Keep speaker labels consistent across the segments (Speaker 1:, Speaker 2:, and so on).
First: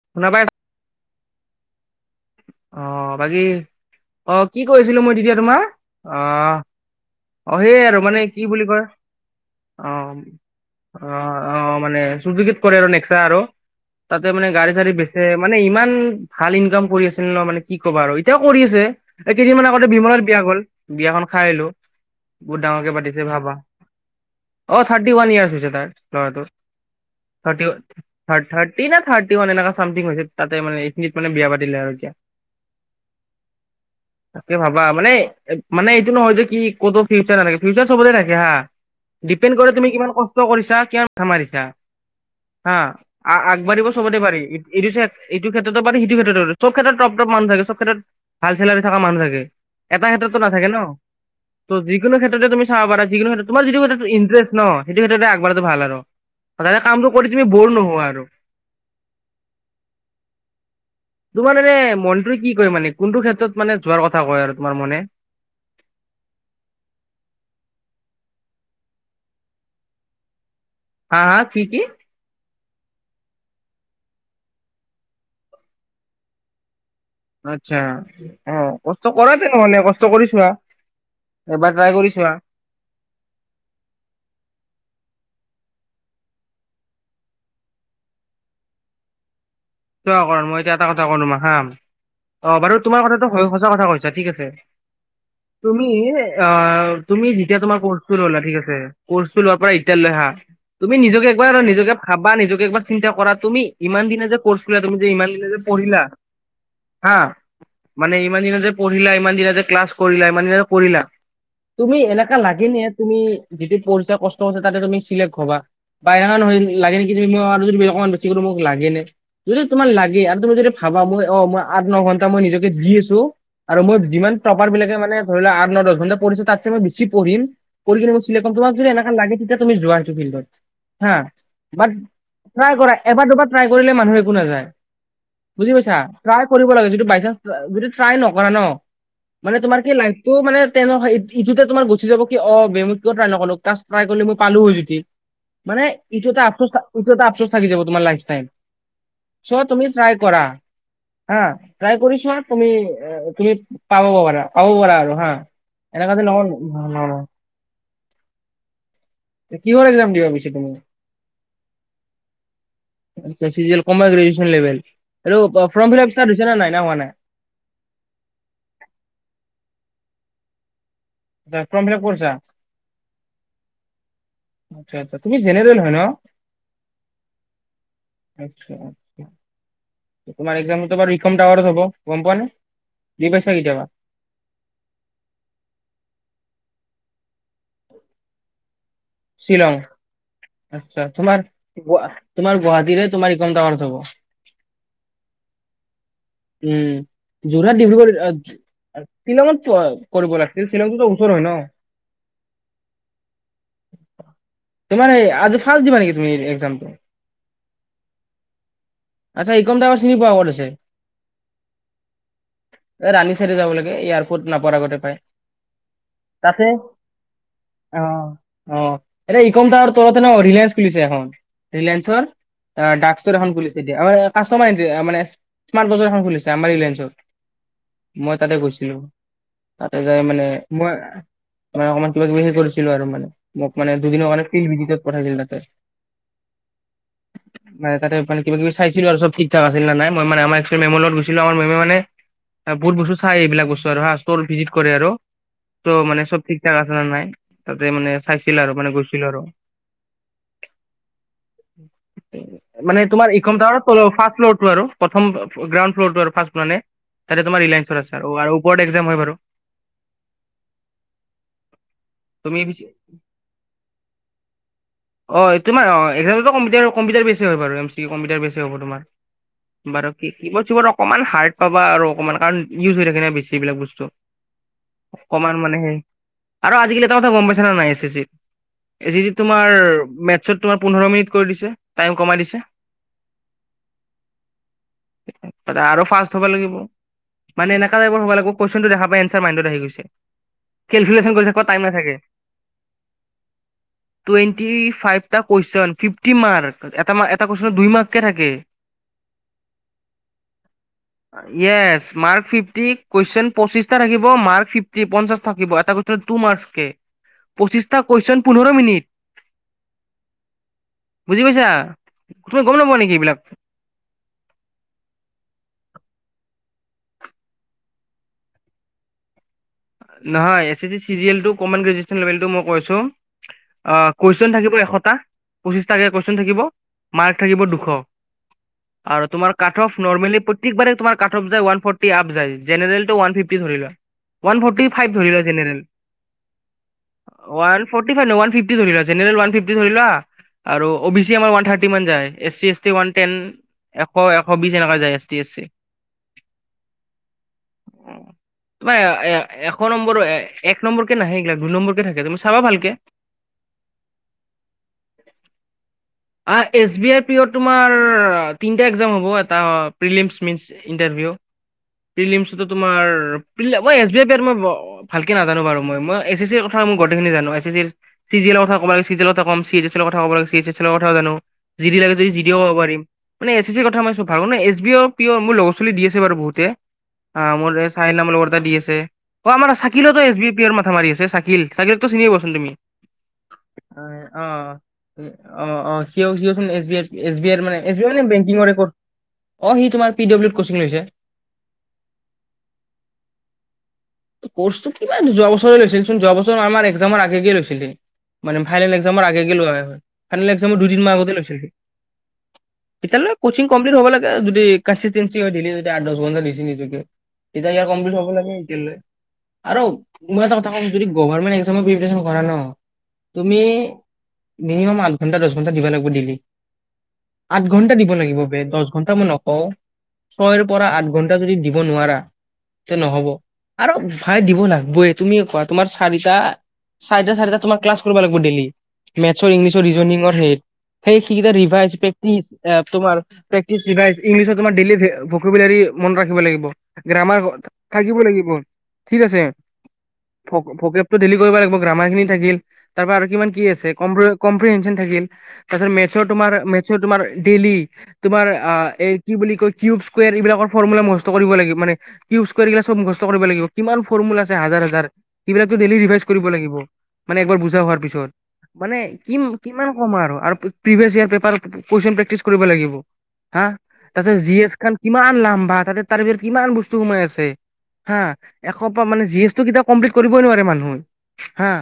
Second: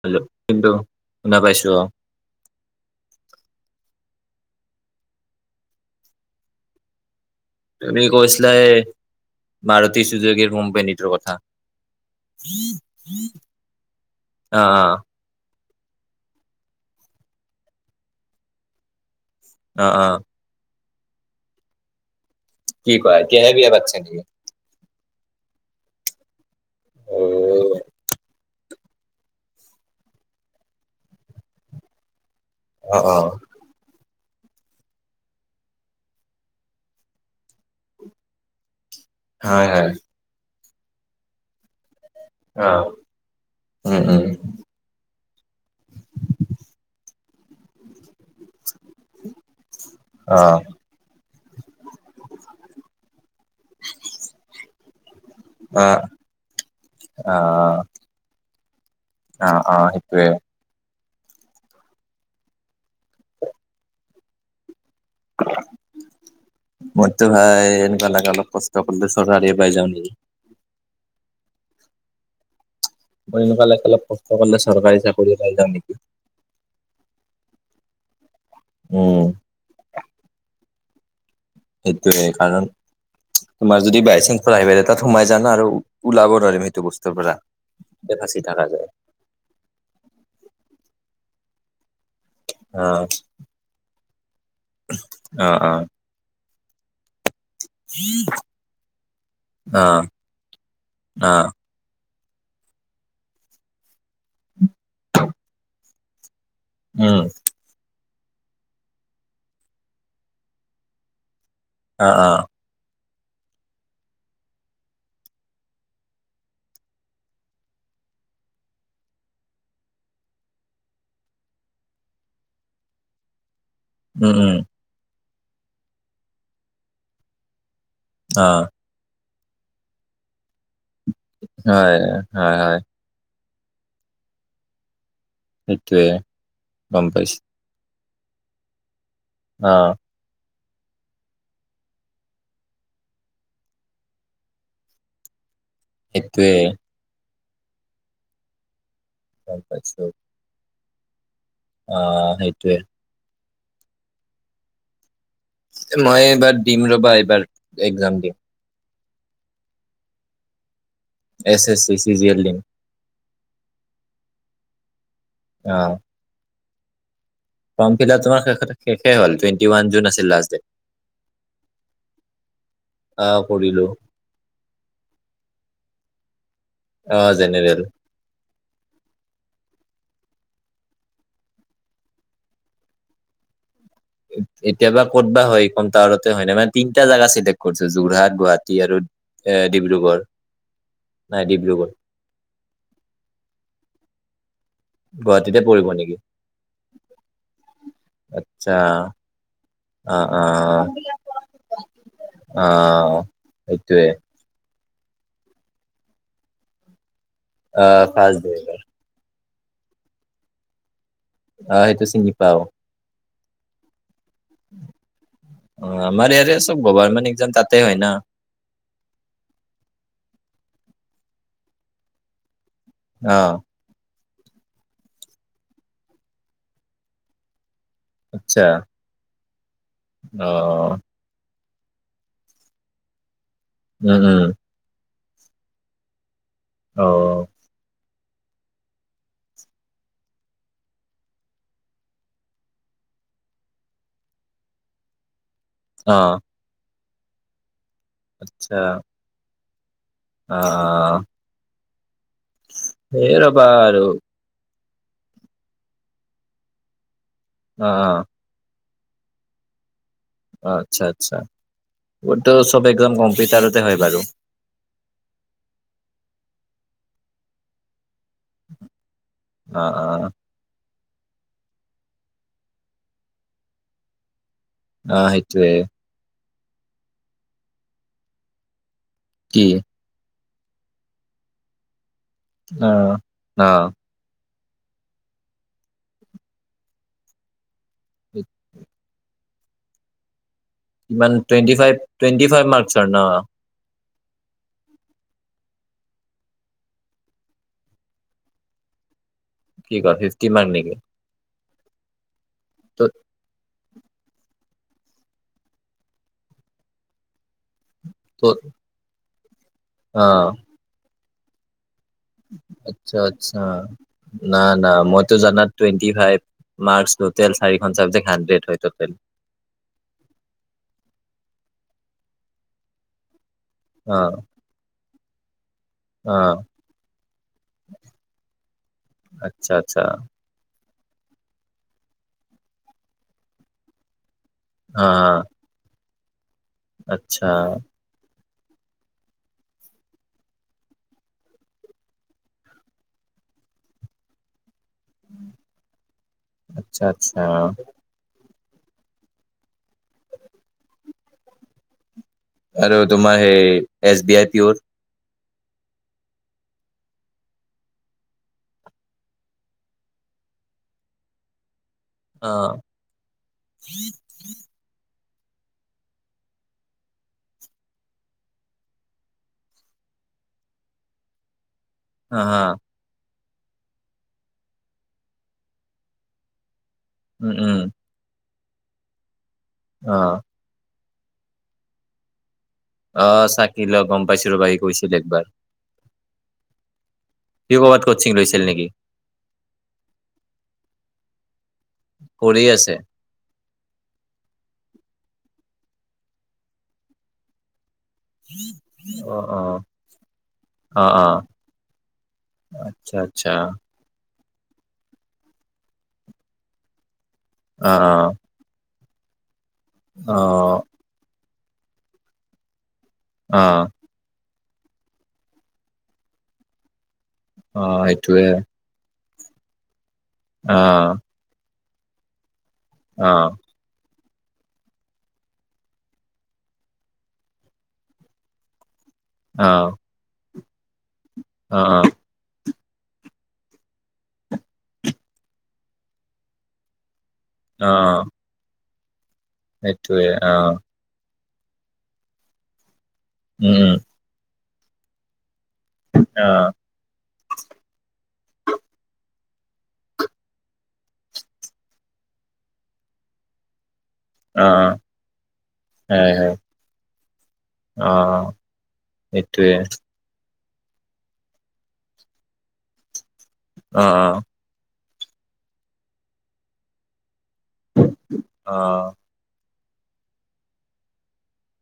Speaker 1: হলে
Speaker 2: শুনা পাই
Speaker 1: কিন্তু শুনা পাইছো অঁ।
Speaker 2: অঁ, বাকী অহ কি কৈ আছিলো মই তেতিয়া তোমাৰ আহ অ সেই আৰু
Speaker 1: তুমি
Speaker 2: মানে কি
Speaker 1: কৈছিলা
Speaker 2: বুলি
Speaker 1: এই
Speaker 2: কয়
Speaker 1: মাৰুতি
Speaker 2: অঁ,
Speaker 1: চুজুকীৰ কোম্পেনীটোৰ কথা
Speaker 2: অঁ, অঁ মানে সপ্লিকত কৰে আৰু বেচা আৰু তাতে মানে
Speaker 1: অ
Speaker 2: গাড়ী চাৰি বেছে মানে ইমান উম, ভাল ইনকম কৰি আছা। নহৈ মানে কি ক'বা আৰু এতিয়াও কৰি আছে। এই কেইদিনমানৰ
Speaker 1: অ
Speaker 2: আগতে
Speaker 1: অ অ
Speaker 2: বিমলৰ বিয়া গ'ল। বিয়াখন খাই আহিলো। বহুত ডাঙৰকে
Speaker 1: কি কোৱা এতিয়া হে বিয়া পাতিছে নেকি?
Speaker 2: [unintelligible] ৱান ইয়াৰ হৈছে তাৰ ল'ৰাটোৰ।
Speaker 1: অ
Speaker 2: তাকে থাৰড - থাৰড। সি না থাৰ্টি ওৱান এনেকা চামথিং হৈছে তাতে মানে এইখিনিত মানে বিয়া পাতিলে আৰু এতিয়া
Speaker 1: অহ - অহ।
Speaker 2: তাকে ভাবা মানে - মানে এইটো নহয় যে কি কতো ফিউচাৰ নথাকে ফিউচাৰ চবতে থাকে হা। ডিপেণ্ড
Speaker 1: হয়
Speaker 2: কৰে তুমি
Speaker 1: হয়
Speaker 2: কি কষ্ট কৰি‌ছা। [unintelligible] কিমান কে মাৰিচা।
Speaker 1: অ
Speaker 2: হা আগবাঢ়িব
Speaker 1: উম
Speaker 2: সবতে
Speaker 1: উম
Speaker 2: পাৰি এইটো এইটো ক্ষেত্ৰতো পাৰি সেইটো ক্ষেত্ৰতো পাৰি চব। সব ক্ষেত্ৰত টপ - টপ মান ভেলু সব ক্ষেত্ৰত ভাল চেলাৰি থকা মানুহ থাকে এটা
Speaker 1: অ
Speaker 2: ক্ষেত্ৰতো নথাকে ন' ত যিকোনো ক্ষেত্ৰতে তুমি চাব পাৰা যিকোনো ক্ষেত্ৰত তোমাৰ যিটো ক্ষেত্ৰত ইণ্টাৰেষ্ট ন। সেইটো ক্ষেত্ৰতে আ [unintelligible] ভাল
Speaker 1: অ
Speaker 2: আৰু তাতে কামটো কৰি তুমি বৰ নোহোৱা আৰু।
Speaker 1: অহ - অহ সেইটোৱে।
Speaker 2: তোমাৰ এনে মনটোৱে কি কয় মানে কোনটো ক্ষেত্ৰত মানে যোৱাৰ কথা কয় আৰু তোমাৰ মনে।
Speaker 1: মইতো ভাই এনেকুৱা লাগে। অলপ কষ্ট কৰিলে চৰকাৰী য়ে পাই যাও নেকি
Speaker 2: হা, কি - কি?
Speaker 1: মোৰ এলেকা লাগে অলপ কষ্ট কৰিলে চৰকাৰী চাকৰিয়ে পাই যাও নেকি।
Speaker 2: আচ্চা অহ ' কষ্ট
Speaker 1: উম
Speaker 2: কৰা তেনেহলে কষ্ট কৰি চোৱা। এবাৰ ট্ৰাই কৰি
Speaker 1: সেইটোয়ে
Speaker 2: চোৱা
Speaker 1: কাৰণ তোমাৰ যদি বাই চানস প্ৰাইভেট এটাত সোমাই জানা আৰু ওলাব নোৱাৰিম সেইটো বস্তুৰ পৰা এতে ফাচী থাকা যায়।
Speaker 2: চোৱা কৰণ মই এতিয়া এটা কথা ক‌ও তোমাক হা। অহ 'বাৰু
Speaker 1: অ
Speaker 2: তোমাৰ কথাটো সচা কথা কৈছা ঠিক আছে।
Speaker 1: অ অ
Speaker 2: তুমি অহ ' তুমি এতিয়া তোমাৰ কৰ্চটো ললা ঠিক আছে কৰ্চটো লোৱাৰ পৰা এতিয়ালৈ হা তুমি নিজকে একবাৰ নিজকে ভাবা নিজকে একবাৰ চিন্তা কৰা তুমি ইমান দিনে যে কৰছ। তুমি যে ইমান দিনে যে পঢ়িলা। হা
Speaker 1: উম,
Speaker 2: মানে ইমান দিনা যে পঢ়িলা ইমান দিনা যে ক্লাছ কৰিলা ইমান দিনা যে পঢ়িলা। তুমি এনেকা লাগে নি তুমি যিটো পঢ়িচা কষ্ট কৰিছা তাতে তুমি চিলেক্ট হবা বা লাগে নেকি তুমি আৰু অকণমান বেছি তোমাক লাগে নে। যদি তোমাৰ লাগে আৰু তুমি যদি ভাবা মই অহ' মই আঠ ন ঘন্টা মই নিজকে দি আছো। আৰু মই যিমান টপাৰ বিলাকে মানে ধৰি লোৱা আঠ, ন, দহ ঘণ্টা পঢ়িছো তাতকৈ মই বেছি পঢ়িম। কৰি কিনি তোমাক যদি এনেকা লাগে। তুমি যোৱাটো ফিল কৰি। হা বাট ট্ৰীই কৰা এবাৰ দুবাৰ। প্ৰাই কৰিলে মানুহে একো নাযায় বুজি পাইছা ট্ৰাই কৰিব লাগে
Speaker 1: গম
Speaker 2: যিটো
Speaker 1: পাইছো।
Speaker 2: বাইচান্স যিটো ট্ৰাই নকৰা ন মানে তোমাৰ
Speaker 1: অ',
Speaker 2: কি লাইফটো মানে তেনে ইটোতে তোমাৰ গুচি যাব কি অ বেমু কিয় টাই নো কা ট্ৰাই কৰিলে মই পালো হয় যদি। মানে ইটোতে আ
Speaker 1: সেইটোৱে,
Speaker 2: ইটো আপ থাকি যাব তমাৰ লাইফটাইম।
Speaker 1: গম
Speaker 2: চ' তুমি
Speaker 1: পাইছো।
Speaker 2: ট্ৰাই কৰা। হা ট্ৰাই
Speaker 1: অ',
Speaker 2: কৰিছোৱা তুমি
Speaker 1: সেইটোৱে।
Speaker 2: তুমি পাব প পাৰা পাব পাৰা আৰু হা এনেকা যে
Speaker 1: মই
Speaker 2: নহয়
Speaker 1: এইবাৰ দিম
Speaker 2: নহয়
Speaker 1: ৰবা
Speaker 2: নহয়।
Speaker 1: এইবাৰ এক্সাম দিম।
Speaker 2: কিহৰ এক্সাম দিবাবিছ তুমি?
Speaker 1: S S C C G L দিম।
Speaker 2: চি অমাৰ গ্ৰেজুেশন লেভেল আৰু ফৰ্ম
Speaker 1: অ',
Speaker 2: ফিল আপ চ দিছে নাই। মানে
Speaker 1: ফৰ্ম ফিল তোমাৰ শেষে হ'ল টুৱেটি ৱান জুন আছিল লাষ্ট ডেট।
Speaker 2: ত ফৰ্ম ফিলাপ কৰিছা?
Speaker 1: অ', কৰিলো।
Speaker 2: আ আচ্ছা তুমি জেনেৰেল হয় ন
Speaker 1: অ', জেনেৰেল।
Speaker 2: আচ্ছা। তোমাৰ এক্সামটো বাৰো ইকম টাৱাৰত হব, গম পোৱা নে দি পাইছা কেতিয়াবা?
Speaker 1: এতিয় বা ক'ত বা হয় কম টাৱাৰতে হয় ন মানে তিনটা জেগা চিলেক্ট কৰিছো যোৰহাট গুৱাহাটী আৰু এ
Speaker 2: শ্বিলং
Speaker 1: ডিব্ৰুগড়,
Speaker 2: আচ্ছা
Speaker 1: নাই
Speaker 2: তোমাৰ
Speaker 1: ডিব্ৰুগড়।
Speaker 2: তোমাৰ গুৱাহাটীৰে তোমাৰ ইকম টাৱাৰত হব।
Speaker 1: গুৱাহাটীতে পৰিব নেকি?
Speaker 2: উম যোৰহাট ডিব্ৰুগড়
Speaker 1: আচ্ছা,
Speaker 2: শ্বিলঙত
Speaker 1: অ',
Speaker 2: কৰিব লাগিছিল
Speaker 1: অ',
Speaker 2: শ্বিলংটোতো ওচৰ হয় ন।
Speaker 1: অ'। সেইটোয়ে
Speaker 2: তুমাৰ আজ ফাৰ্ষ্ট দিবা নেকি তুমি এক্সামটো?
Speaker 1: অ', ফাৰ্ষ্ট দিম এইবাৰ।
Speaker 2: আচ্ছা ইকম দঙৰ চিনি পোৱা ক'ত আছে?
Speaker 1: আহ সেইটো চিনি পাও।
Speaker 2: ৰানি চাইডে যাব লাগে ইয়াৰ নেপুৱাৰ আগতে পাই।
Speaker 1: অ', আমাৰ ইয়াৰে
Speaker 2: তাতে
Speaker 1: চব গভাৰমেন্ট এক্জাম তাতে হয় না
Speaker 2: অ' ইকম টাৱাৰ তলতে ন ৰিলায়েন্স খুলিছে এখন ৰিলায়েন্সৰ ডাকচৰ
Speaker 1: অ',
Speaker 2: এখন গুলি আমাৰ কাষ্টমাৰ এ মানে স্মাৰ্ট বজাৰ এখন খুলিছে আমাৰ ৰিলায়েন্সত। মই তাতে
Speaker 1: আচ্ছা
Speaker 2: গৈছিলো, তাতে যাই মানে,
Speaker 1: অ'।
Speaker 2: মই মানে অকমান কিবা-কিবি হেই কৰিছিলো আৰু মানে। মোক মানে
Speaker 1: উম,
Speaker 2: দুদিনৰ
Speaker 1: উম,
Speaker 2: কাৰণে ফিল্ড ভিজিটত পঠাইছিল তাতে।
Speaker 1: অ',
Speaker 2: মানে তাতে মানে কিবা কিবি চাইছিলো আৰু চব ঠিক - ঠাক আছিল নে নাই মই মানে আমাৰ একচুৱেলি মেমৰ লগত গৈছিলোঁ আমাৰ মেমে মানে বহুত বস্তু চাই এইবিলাক বস্তু হা, ষ্টৰ ভিজিট কৰে আৰু ত' মানে
Speaker 1: অ',
Speaker 2: চব ঠিক-ঠাক আছ হোৱা নাই? তাতে মানে চাইছিল আৰু, মানে গৈছিল আৰু
Speaker 1: অ', অ'।
Speaker 2: [inaudible] মানে তোমাৰ এই
Speaker 1: ৰ'বা
Speaker 2: গ্ৰাওন
Speaker 1: আৰু
Speaker 2: ফ্ল'ৰ, ফাৰ্ষ্ট ফ্লৰ টো‌ আৰু, প্ৰথম গ্ৰাউণ্ড ফ্লৰটো আৰু ফাৰ্ষ্ট মানে। তাতে তোমাৰ
Speaker 1: অ',
Speaker 2: ৰিলায়েঞ্চৰ আছে,
Speaker 1: অ',
Speaker 2: [unintelligible] আৰু ওপৰতে এক দে মই বাৰু।
Speaker 1: অ', আচ্ছা, আচ্ছা। মোৰটো
Speaker 2: তুমি পিছে
Speaker 1: চব একদম কম্পিউটাৰতে হয় বাৰু।
Speaker 2: অ', এই তোমাৰ অ, এই [unintelligible] কম্পিউটাৰ। কম্পিউটাৰ বেছি হয় বাৰু এম চি কী কম্পিউটাৰ বেছি হ'ব তোমাৰ,
Speaker 1: অ',
Speaker 2: বাৰু কি
Speaker 1: অ',
Speaker 2: কীবৰ্ড চিবৰ্দ অক অকণমান হাৰ্ড পাবা আৰু অকমান। কাৰণ, ইউজ হৈ থাকে নে বেছি এইবিলাক বস্তু।
Speaker 1: অ',
Speaker 2: অকমান
Speaker 1: সেইটোয়ে
Speaker 2: মানে সেই আৰু আজিকালি এটা কথা গম পাইছা নে নাই, এছ এছি চিৰ? এ যিদি
Speaker 1: কি
Speaker 2: তোমাৰ মেটছত তোমাৰ পোন্ধৰ মিনিট কৰি দিছে। টাইম কমাই দিছে
Speaker 1: অ' অ'।
Speaker 2: আৰু ফাষ্ট হ'ব লাগিব, মানে এনে [unintelligible] টাইপৰ হ'ব লাগিব, কোৱেচনটো দেখা পাই এণ চা মাইণ্ডত আহি গৈছে।
Speaker 1: কিমান?
Speaker 2: কেলকুলেশ্যন কৰি থাকিব
Speaker 1: টুৱেনটি
Speaker 2: টাইম
Speaker 1: ফাইভ,
Speaker 2: নাথাকে
Speaker 1: টুৱেনটি ফাইভ মাৰ্ক্সৰ ন?
Speaker 2: টুৱেন টি ফাইভটা কোৱেচন, ফিফ্টি মাৰ্ক, এটা মা-এটা কুৱেচনত দুই মাৰ্ককে থাকে।
Speaker 1: কি কয়, ফিফটি মাৰ্ক নেকি?
Speaker 2: ইয়েচ মাৰ্ক ফিফ্টি,
Speaker 1: ত'
Speaker 2: কুৱেশ্চন পঁচিছ এটা থাকিব মাৰ্ক ফিফটি, পঞ্চাশ থাকিব। এটা কুৱেচনত টু মাৰ্কচকে। পঁচিছ টা কুৱেচন
Speaker 1: ত'
Speaker 2: পোন্ধৰ মিনিট
Speaker 1: অ'
Speaker 2: বুজি পাইছা? তুমি গম নোপোৱা নেকি
Speaker 1: আচ্ছা,
Speaker 2: এইবিলাক?
Speaker 1: আচ্ছা, না, না, মইতো জানাত টুৱেণ্টি ফাইভ, মাৰ্কস টোটেল চাৰিখন ছাবজেক্ট হাণ্ড্ৰেড হয় টোটেল।
Speaker 2: নহয় এ চি‌ দি চিৰিয়েলটো, কমন জন ৰেজিস্তেন লেবেলটো মই কৈ আছোঁ অ, কুৱেশন থাকিব এশটা পঁচিশ কে কুৱেশন
Speaker 1: অ
Speaker 2: থাকিব, মাৰ্ক থাকিব দুশ। আৰু তোমাৰ
Speaker 1: আচ্ছা
Speaker 2: কাট অফ
Speaker 1: আচ্ছা
Speaker 2: নৰ্মেলি প্ৰত্যেকবাৰে তোমাৰ কাটফযে ওৱান ফৰটি আপ জাই জেনেৰেল টো ওৱান ফিভ টি ধৰি লোৱা ওৱান
Speaker 1: অ
Speaker 2: ফাইভ ধৰি ল জেনেৰেল
Speaker 1: আচ্ছা
Speaker 2: ওৱান [unintelligible] [unintelligible] জেনেৰেল ওৱান ফিভটি ধৰি লোৱা আৰু অ বি চি আমাৰ ওৱান থাৰ্টি মান যায় S T S T one ten এশ এশ বিছ যেনেকুৱা যায় এছ টি আছে
Speaker 1: আচ্ছা আচ্ছা
Speaker 2: অ [unintelligible] এশ নম্বৰ এক নম্বৰ কে নাহে এইগিলাক দুই নম্বৰক কে থাকে তুমি চাবা ভালকে
Speaker 1: আৰু তোমাৰ সে এছ বি আই পিয়ৰ
Speaker 2: এছ বি আই পিয়ৰ তোমাৰ তিনটা [unintelligible] হ'ব এটা [unintelligible] ইণ্টাৰভিউ
Speaker 1: অ
Speaker 2: প্ৰিলিমছটো তোমাৰ [unintelligible] ভালকে নাজানো বাৰু মই এ চি ৰ কথা মই গোটেইখিনি জানো এ চি [unintelligible] [unintelligible] জানো জি ডি লাগে যদি
Speaker 1: হা
Speaker 2: জি ডিও
Speaker 1: হা
Speaker 2: কব পাৰিম মানে এছ চিৰ কথা মই চব ভাল ন এছ বি আৰ পিয় মোৰ লগৰ ছোৱালি দি আছে বাৰু বহুতে আ
Speaker 1: উম
Speaker 2: মোৰ
Speaker 1: উম
Speaker 2: [unintelligible] [unintelligible] দি আছে অ', আমাৰ
Speaker 1: অ
Speaker 2: চাকিলেওতো এছ বি পি এৰ মাথা মাৰি আছে তে চাকিল, চাকিলকতো চিনিয়ে পোৱাচোন তুমি।
Speaker 1: অ', চাকিল, অ, গম পাইছোঁ ৰ'বা। সি কৈছিল একবাৰ।
Speaker 2: অ', অ। কিয়, এছ বি আই ছোন, এছ বি আইত এছ বি আইত
Speaker 1: সি
Speaker 2: মানে, এছ
Speaker 1: ক'ৰবাত
Speaker 2: বি আই মানে
Speaker 1: কচিং লৈছিল
Speaker 2: বেংকিঙৰ [unintelligible]
Speaker 1: নেকি
Speaker 2: অ' সি তোমাৰ পি ডব্লিউত কচিং লৈছে।
Speaker 1: কৰি আছে?
Speaker 2: কিবা, যোৱা বছৰে লৈছিল চোন যোৱা বছৰ আমাৰ একজামৰ আগে আগে লৈছিল সি। মানে ফাইনেল এক্সামৰ
Speaker 1: অ
Speaker 2: আগে আগে
Speaker 1: অ
Speaker 2: লোৱা [unintelligible] ইলেক্সনৰ দুই তিন
Speaker 1: অ
Speaker 2: মাহ
Speaker 1: অ
Speaker 2: আগতে লৈছিল সি।
Speaker 1: আচ্ছা
Speaker 2: এতিয়ালৈ
Speaker 1: আচ্ছা
Speaker 2: ক'চিং কমপ্লিট হ'ব লাগে, যদি কণষ্টিটিনচ [inaudible] এতিয়া ইয়াৰ
Speaker 1: অ
Speaker 2: কমপ্লিট হব লাগে এতিয়ালৈ আৰু,
Speaker 1: অ
Speaker 2: মই এটা কথা ক'ম
Speaker 1: অ
Speaker 2: যদি গভৰ্মেণ্ট তুমি প্ৰীপেৰচন কৰা ন? তুমি
Speaker 1: অ
Speaker 2: মিনিমাম আঠ ঘণ্টা দচ ঘণ্টা দিব লাগিব ডেইলি। আঠ
Speaker 1: অ
Speaker 2: ঘণ্টা দিব লাগিব
Speaker 1: সেইটোৱে
Speaker 2: বে দহ ঘণ্টা মই অঁ। ছয়ৰ
Speaker 1: অ
Speaker 2: পৰা আঠ ঘণ্টা যদি দিব নোৱাৰা তেন্তে
Speaker 1: অ
Speaker 2: নহব আৰু ভাই দিবনা বুই তুমিয়ে কোৱা, তোমাৰ চাৰিটা চাৰিটা চাৰিটা তোমাৰ ক্লাছ কৰিব লাগিব ডেইলি। মেথছৰ
Speaker 1: অ
Speaker 2: ইংলিছ ৰিজনিঙৰ হেড সেই সিকিতা
Speaker 1: অ
Speaker 2: ৰিভাইজ,
Speaker 1: অ
Speaker 2: প্ৰেকটিচ এইয়া তোমাৰ প্লক্টিছ ৰিভাইছ ইংলিছত তোমাৰ ডেইলি ভোকেবোলৰি মন ৰাখিব লাগিব। গ্ৰামাৰ
Speaker 1: অ
Speaker 2: থাকিব লাগিব। ঠিক আছে
Speaker 1: সেইটোৱে অ
Speaker 2: ভোকে ভোকেবোলৰি ডেইলি কৰিব লাগিব, গ্ৰামাৰ খিনি থাকিল। তাৰ পৰা আৰু কিমান কি আছে,
Speaker 1: উম
Speaker 2: কমপ্লিট কম্পিৰেনশ্যন থাকিল পাছত মেথচৰ
Speaker 1: উম অ
Speaker 2: তোমাৰ মেথচৰ তোমাৰ ডেইলি তোমাৰ এই কি বুলি কয় কিউব স্কোৱেৰ এইবিলাকৰ ফৰ্মুলা মুখস্থ কৰিব লাগিব। মানে কিউব স্কোৱেৰবিলাক চব মু্খস্থ কৰিব লাগিব। কিমান ফৰ্মূলা আছে
Speaker 1: অ
Speaker 2: হাজাৰ হাজাৰ সেবিলাক ডেইলী ৰিভাইচ
Speaker 1: হয়
Speaker 2: কৰিব
Speaker 1: হয়
Speaker 2: লাগিব। মানে একবাৰ বুজা হোৱাৰ
Speaker 1: অ
Speaker 2: পিছত, মানে কি
Speaker 1: সেইটোৱে
Speaker 2: কিমান ক'ম আৰু, আৰু প্ৰিভিয়াছ ইয়াৰ পেপাৰ প্ৰজিচন প্ৰেক্টিছ কৰিব লাগিব হা
Speaker 1: অ অ
Speaker 2: তাৰপিছত জি এছ খান কিমান লাম্বা তাতে তাৰ ভিতৰত কিমান বস্তু সোমাই আছে। হা এশ
Speaker 1: অ
Speaker 2: পৰা মানে জি এছ টো কিতাপ কমপ্লিট কৰিবই নোৱাৰে মানুহে। হা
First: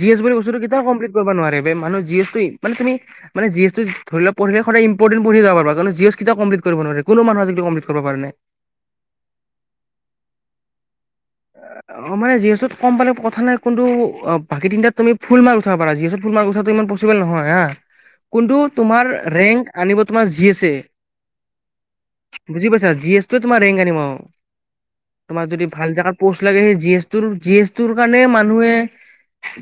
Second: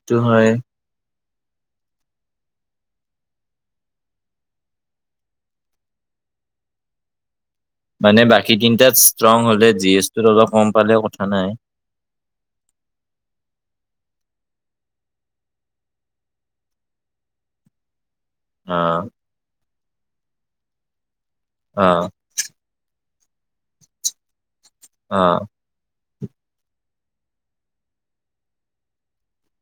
Speaker 2: জি এছ বুলি
Speaker 1: হয়
Speaker 2: বস্তুটো কেতিয়াওঁ কমপ্লিট কৰিব নোৱাৰে। মানুহ জি এছ টো মান তুমি মানে জ এছ টো ধৰিল প়ঢ়িলে সদায় ইম্পৰ্টেণ্ট পঢ়ি যাব পাৰা। কাৰন জি এছ কতিয়াও কম্পিল্ট ক কৰিব নোৱাৰে। কোনো মানুহে আজি
Speaker 1: মানে বাকী তিনটাত ষ্ট্ৰং হ'লে জি এছ টোত অলপ ক'ম পালেও ক
Speaker 2: অ' মানে জি এছ টোত ক'ম পালেও কথা নাই। কিন্তু বাকী তিনটাত তুমি ফুল মাৰ্ক উঠাব পাৰা জি এছত ফুল মাৰ্ক উঠাটো ইমান পচিব'ল নহয় হা। কোনটো
Speaker 1: অ
Speaker 2: তোমাৰ ৰেংক আনিব তোমাৰ জি এছে।
Speaker 1: অ
Speaker 2: বুজি পাইছা জি এছ টোয়ে তোমাৰ ৰেংক আনিব, আৰু
Speaker 1: অ
Speaker 2: তোমাৰ যদি ভাল জেগাত প'ষ্ট লাগে সেই জি এছ টোৰ জি এছ টোৰ কাৰণে সেই মানুহে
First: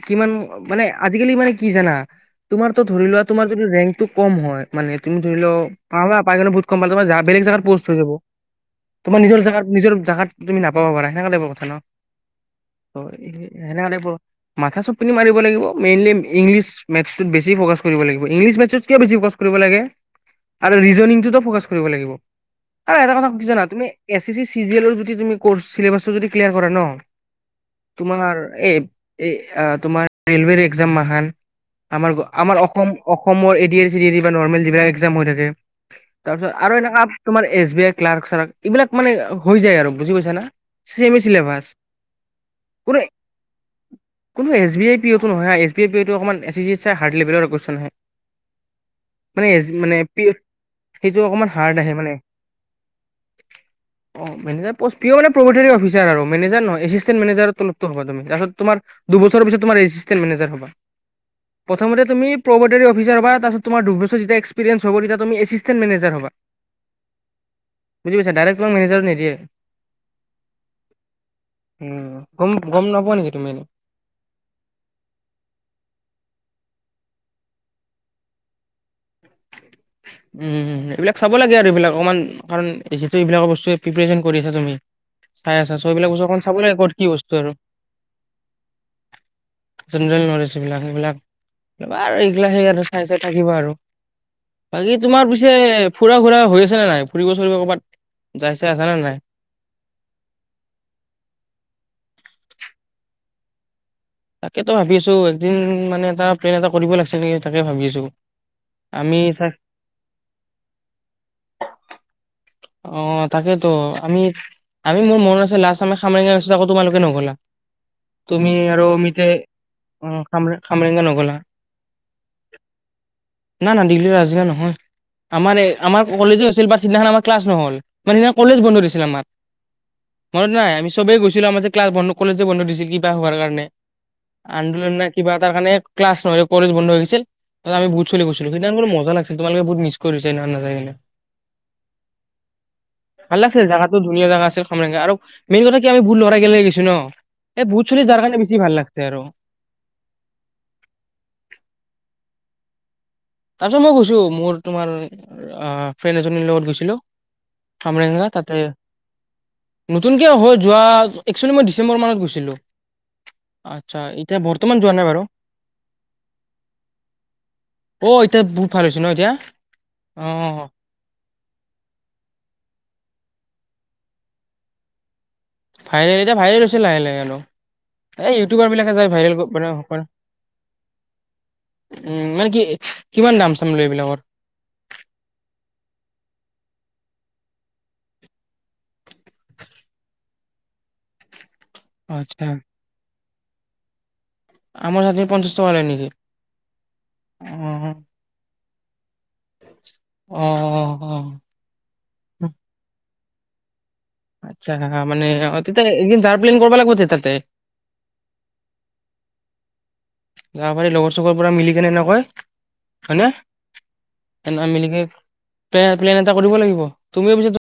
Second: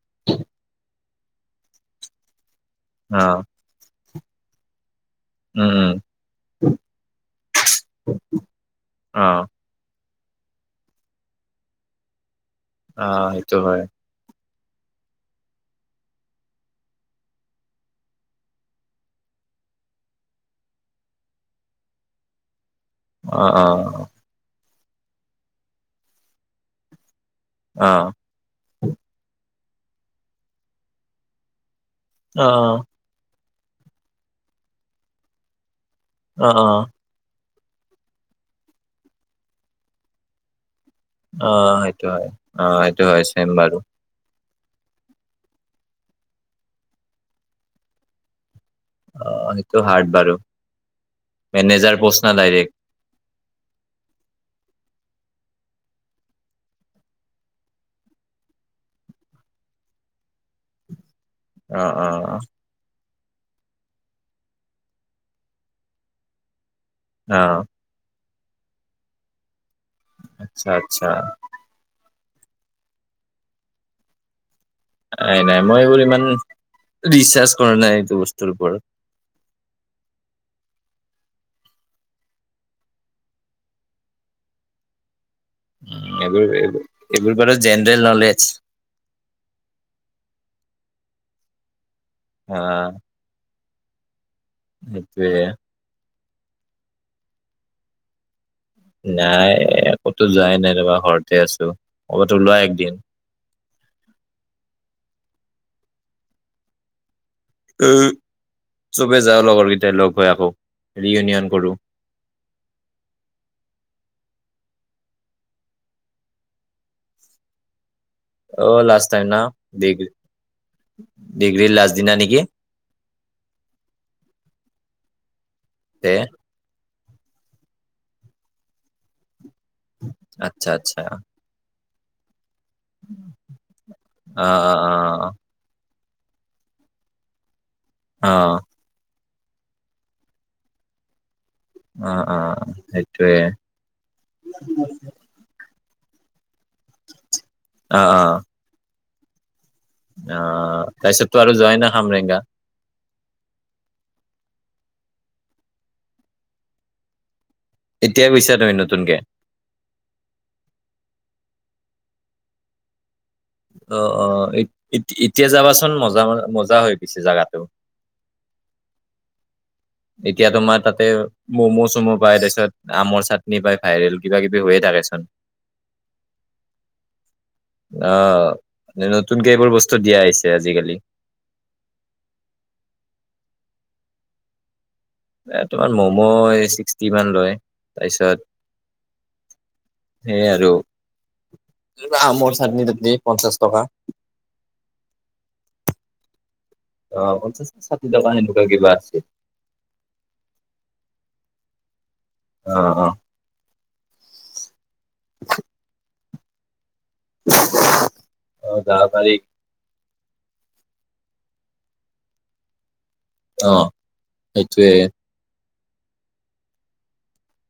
Speaker 2: কিমান মানে আজিকালি মানে কি জানা তোমাতো ধৰি
Speaker 1: অ
Speaker 2: লোৱা তোমাৰ যিটো ৰেংক টো ক'ম হয়, মানে তুমি ধৰি ল
Speaker 1: উম উম
Speaker 2: পালা, পাই গ'লে বহুত কম পালা তোমাৰ বেলেগ জেগাত পষ্ট হৈ যাব। তোমাৰ
Speaker 1: অ
Speaker 2: নিজৰ জেগাত নিজৰ জেগাত তুম নাপাবপাৰা সেনেকা টাইপৰ হেল্ল'? অ' হেই
Speaker 1: সেইটো হয়
Speaker 2: হেনেকা টাইপৰ মাথা চবপিনে মাৰিব লাগিব, মেইনলি ইংলিছ মেথছটোত বেছি ফ'কাছ কৰিব লাগিব। ইংলিছ মেথছত কিয় বেছি ফকাছ কৰিব লাগে আৰু ৰিজনিংটোতো ফ'কাছ কৰিব লাগিব। আৰূ এটা
Speaker 1: অ
Speaker 2: কি জানা,
Speaker 1: অ
Speaker 2: তুমি এ এছ চি চিজিএলৰ যদি তুমি কৰ্চ চিলেবাছটো যদি ক্লিয়াৰ কৰা ন
Speaker 1: অ
Speaker 2: তোমাৰ এই এই তোমাৰ ৰেলৱেৰ এগজাম মখান। আমাৰ
Speaker 1: অ
Speaker 2: আমাৰ অসম অসমৰ এই ডি এ চি ডি বা নৰ্মেল যিবিলাক এক্সাম হৈ থাকে
Speaker 1: অ
Speaker 2: তাৰপিছত আৰু এনেকা তোমাৰ এছ বি আই ক্লাৰ্ক চাৰ্ক এইবিলাক মানে হৈ যায় আৰু বুজি পাইছা না? চেমে
Speaker 1: অ
Speaker 2: চিলেবাছ
Speaker 1: সেইটো হয়, অ
Speaker 2: কোনো
Speaker 1: সেইটো হয় চেম বাৰু।
Speaker 2: এছ বি আই পিঅটো নহয় হা এছ বি আই পিঅ টো অকণমান এছ এছ চিত চাই হাৰ্ড লেভেলৰ কোৱেচন আহে। মানে
Speaker 1: অ'
Speaker 2: এছ
Speaker 1: সেইটো
Speaker 2: মানে
Speaker 1: হাৰ্ড
Speaker 2: পি
Speaker 1: বাৰু
Speaker 2: সেইটো অকমান হাৰ্ড আহে
Speaker 1: মেনেজাৰ
Speaker 2: মানে
Speaker 1: প'ষ্ট না ডাইৰেক্ট?
Speaker 2: অ মেনেজাৰ পোষ্ট প্ৰিয় মানে প্ৰভটৰ অফিচাৰ আৰু মেনেজাৰ নহয়, এচিষ্টেণ্ট মেনেজাৰৰ তলৰটো হবা তুমি, তাৰপিছত তোমাৰ দুবছৰ পাছত তোমাৰ এচিষ্টেণ্ট মেনেজাৰ হবা।
Speaker 1: অ
Speaker 2: প্ৰথমতে
Speaker 1: অ
Speaker 2: তুমি প্ৰবটৰী অফিচাৰ হবা তাৰপিছত তোমাৰ দুবছৰ যেতিয়া এক্সপেৰিয়েন্স হ'ব তেতিয়া তুমি এচিষ্টেণ্ট মেনেজাৰ হবা।
Speaker 1: অ',
Speaker 2: বুজি পাইছা ডাইৰেক্ট তোমাক মেনেজাৰত নিদিয়ে।
Speaker 1: আচ্ছা আচ্ছা।
Speaker 2: উম, গম-গম নাপোৱা নেকি তুমি এনে?
Speaker 1: নাই নাই মই এইবোৰ ইমান ৰিচাৰ্চ কৰা নাই এইটো বস্তুৰ ওপৰত।
Speaker 2: উম, এইবিলাক চাব লাগে আৰু এইবিলাক অকমান, কাৰণ জিহেটো এইবিলাক বস্তু প্ৰিপ্ৰেচন কৰি আছা তুমি। চাই আছা চ' এইবিলাক
Speaker 1: উম
Speaker 2: বস্তু অকমান
Speaker 1: এইবোৰ
Speaker 2: চাব
Speaker 1: এইবোৰ
Speaker 2: লাগিব কি বস্তু
Speaker 1: এইবোৰ
Speaker 2: আৰু,
Speaker 1: বাৰু জেনেৰেল নলেজ
Speaker 2: জেনেৰেল নলেজ এইলাক এইবিলাক আৰু এইগিলা
Speaker 1: অ
Speaker 2: হেই চাই চাই থাকিব আৰু। বাকী তোমাৰ
Speaker 1: সেইটোয়ে
Speaker 2: পিছে ফুৰা ঘুৰা হৈ আছে নে নাই, ফুৰিব চুৰিব ক'বাত।
Speaker 1: নাই, এ ক'তো যোৱাই নাই ৰ'বা ঘৰতে আছোঁ। [unintelligible] লোৱা একদিন।
Speaker 2: তাকেতো ভাবি আছোঁ এদিন মানে এটা প্লেন এটা কৰিব লাগছে নেকি। তাকে ভাবি আছোঁ,
Speaker 1: উম, চবে
Speaker 2: আমি
Speaker 1: যাওঁ
Speaker 2: চা,
Speaker 1: লগৰ কেইটাই লগ হৈ আকৌ ৰিইউনিয়ন কৰো
Speaker 2: অ, তাকেতো আমি আমি মোৰ মনত আছে লাষ্ট আমাৰ খামৰেঙা গৈছিলোঁ আকৌ তোমালোকে নগ'লা। তুমি
Speaker 1: অ
Speaker 2: আৰু মি
Speaker 1: লাষ্ট
Speaker 2: সে
Speaker 1: টাইম না ডিগ্ৰী
Speaker 2: উম, খামৰে - খামৰেঙা নগলা
Speaker 1: ডিগ্ৰীৰ লাষ্ট দিনা নেকি
Speaker 2: না -না [unintelligible] আজিয়ে নহয়। আমাৰে আমাৰ
Speaker 1: তে
Speaker 2: কলেজো আছিল বাট সিদনাখন আমাৰ ক্লাছ নহ'ল মানে সেদিনা কলেজ বন্ধ দিছিল আমাক। মনত
Speaker 1: আচ্ছা
Speaker 2: নাই আমি
Speaker 1: আচ্ছা
Speaker 2: চবেই গৈছিলোঁ আমাৰ যে ক্লাছ বন্ধ কলেজ যে বন্ধ দিছিল কিবা হোৱাৰ কাৰণে।
Speaker 1: অ
Speaker 2: আন্দোলন ন কিবা এটাৰকানে ক্লাছ নহ যে কলেজ বন্ধ হৈ গৈছিল। ত আমিবহুত চলি
Speaker 1: অ অ
Speaker 2: কৈছিলো সেই মা লাগছে তোমালোকে বহুত মিছ কৰিছে ন নাযায় কিনে।
Speaker 1: অ অ
Speaker 2: ভাল
Speaker 1: সেইটোয়ে
Speaker 2: লাগছিল জোগাতটো ধুনীয়া জেগা আছে খামৰেংগা আৰু মেইন কথা আমিু লৰা কে লৈ গো ন এই ভুত
Speaker 1: অ
Speaker 2: চলি যাৰ
Speaker 1: অ
Speaker 2: কাৰণে বেছি ভাল লাগছে জেৰো
Speaker 1: অ তাৰছত টো আৰু যায় না সামৰেংগা।
Speaker 2: তাৰ পিছত মই গৈছো মোৰ তোমাৰ ফ্ৰেণ্ড এজনীৰ লগত গৈছিলো।
Speaker 1: এতিয়া
Speaker 2: খামৰেংগা
Speaker 1: গৈছা
Speaker 2: তাতে
Speaker 1: তুমি নতুনকে
Speaker 2: নতুনকে হল যোৱা একচু মই ডিচেম্বৰ মানত গৈছিলো। আচ্ছা
Speaker 1: আহ
Speaker 2: এতিয়া
Speaker 1: আহ
Speaker 2: বৰ্তমান যোৱা নাই বাৰু
Speaker 1: এতিয়া যাবাচোন মজা মজা হৈ গিছে জাগাটো।
Speaker 2: অ বহুত এতিয়া ভাল হৈছে ন এতিয়া। অ
Speaker 1: এতিয়া তোমাৰ তাতে ম'ম' চম' পায় তাৰপিছত আমৰ চাটনি পায় ভাইৰেল কিবা কিবি হৈয়ে থাকেচোন।
Speaker 2: ভৰেল এতিয়া ভাইৰেল হৈছে লাহে লাহে আৰু এই
Speaker 1: আহ
Speaker 2: ইউটিউবাৰ বিলাকে যাই ভাইৰেল প
Speaker 1: নতুনকে
Speaker 2: উ
Speaker 1: এইবোৰ বস্তু দিয়া আহিছে আজিকালি
Speaker 2: মানে কি কিমান দাম চাম লৈ [inaudible]
Speaker 1: এ তোমাৰ ম'ম' এই সীষ্টি মান লয় তাৰপিছত সেইয়াই আৰু
Speaker 2: আচ্ছা
Speaker 1: অমৰ চাটনি তাত্নি পঞ্চাছ টকা।
Speaker 2: আমাৰ চাটনি পঞ্চাছ টকা লয় নেকি?
Speaker 1: অ পঞ্চাছ ষাঠি টকা কিবা আছে।
Speaker 2: অহ,
Speaker 1: অ, ' অ, '
Speaker 2: আচ্ছা মানে অতীত এিন [unintelligible] পেকিং কৰ্বা লগবো টে
Speaker 1: আহ যাবা পাৰি।
Speaker 2: যাবাপাৰী লগৰ চগৰ পৰা মিলি কেনে সেনেকয়।
Speaker 1: অ, ' সেইটোৱে।
Speaker 2: প্লে প্লেন এটা কৰিব লাগিব তুমি পিছ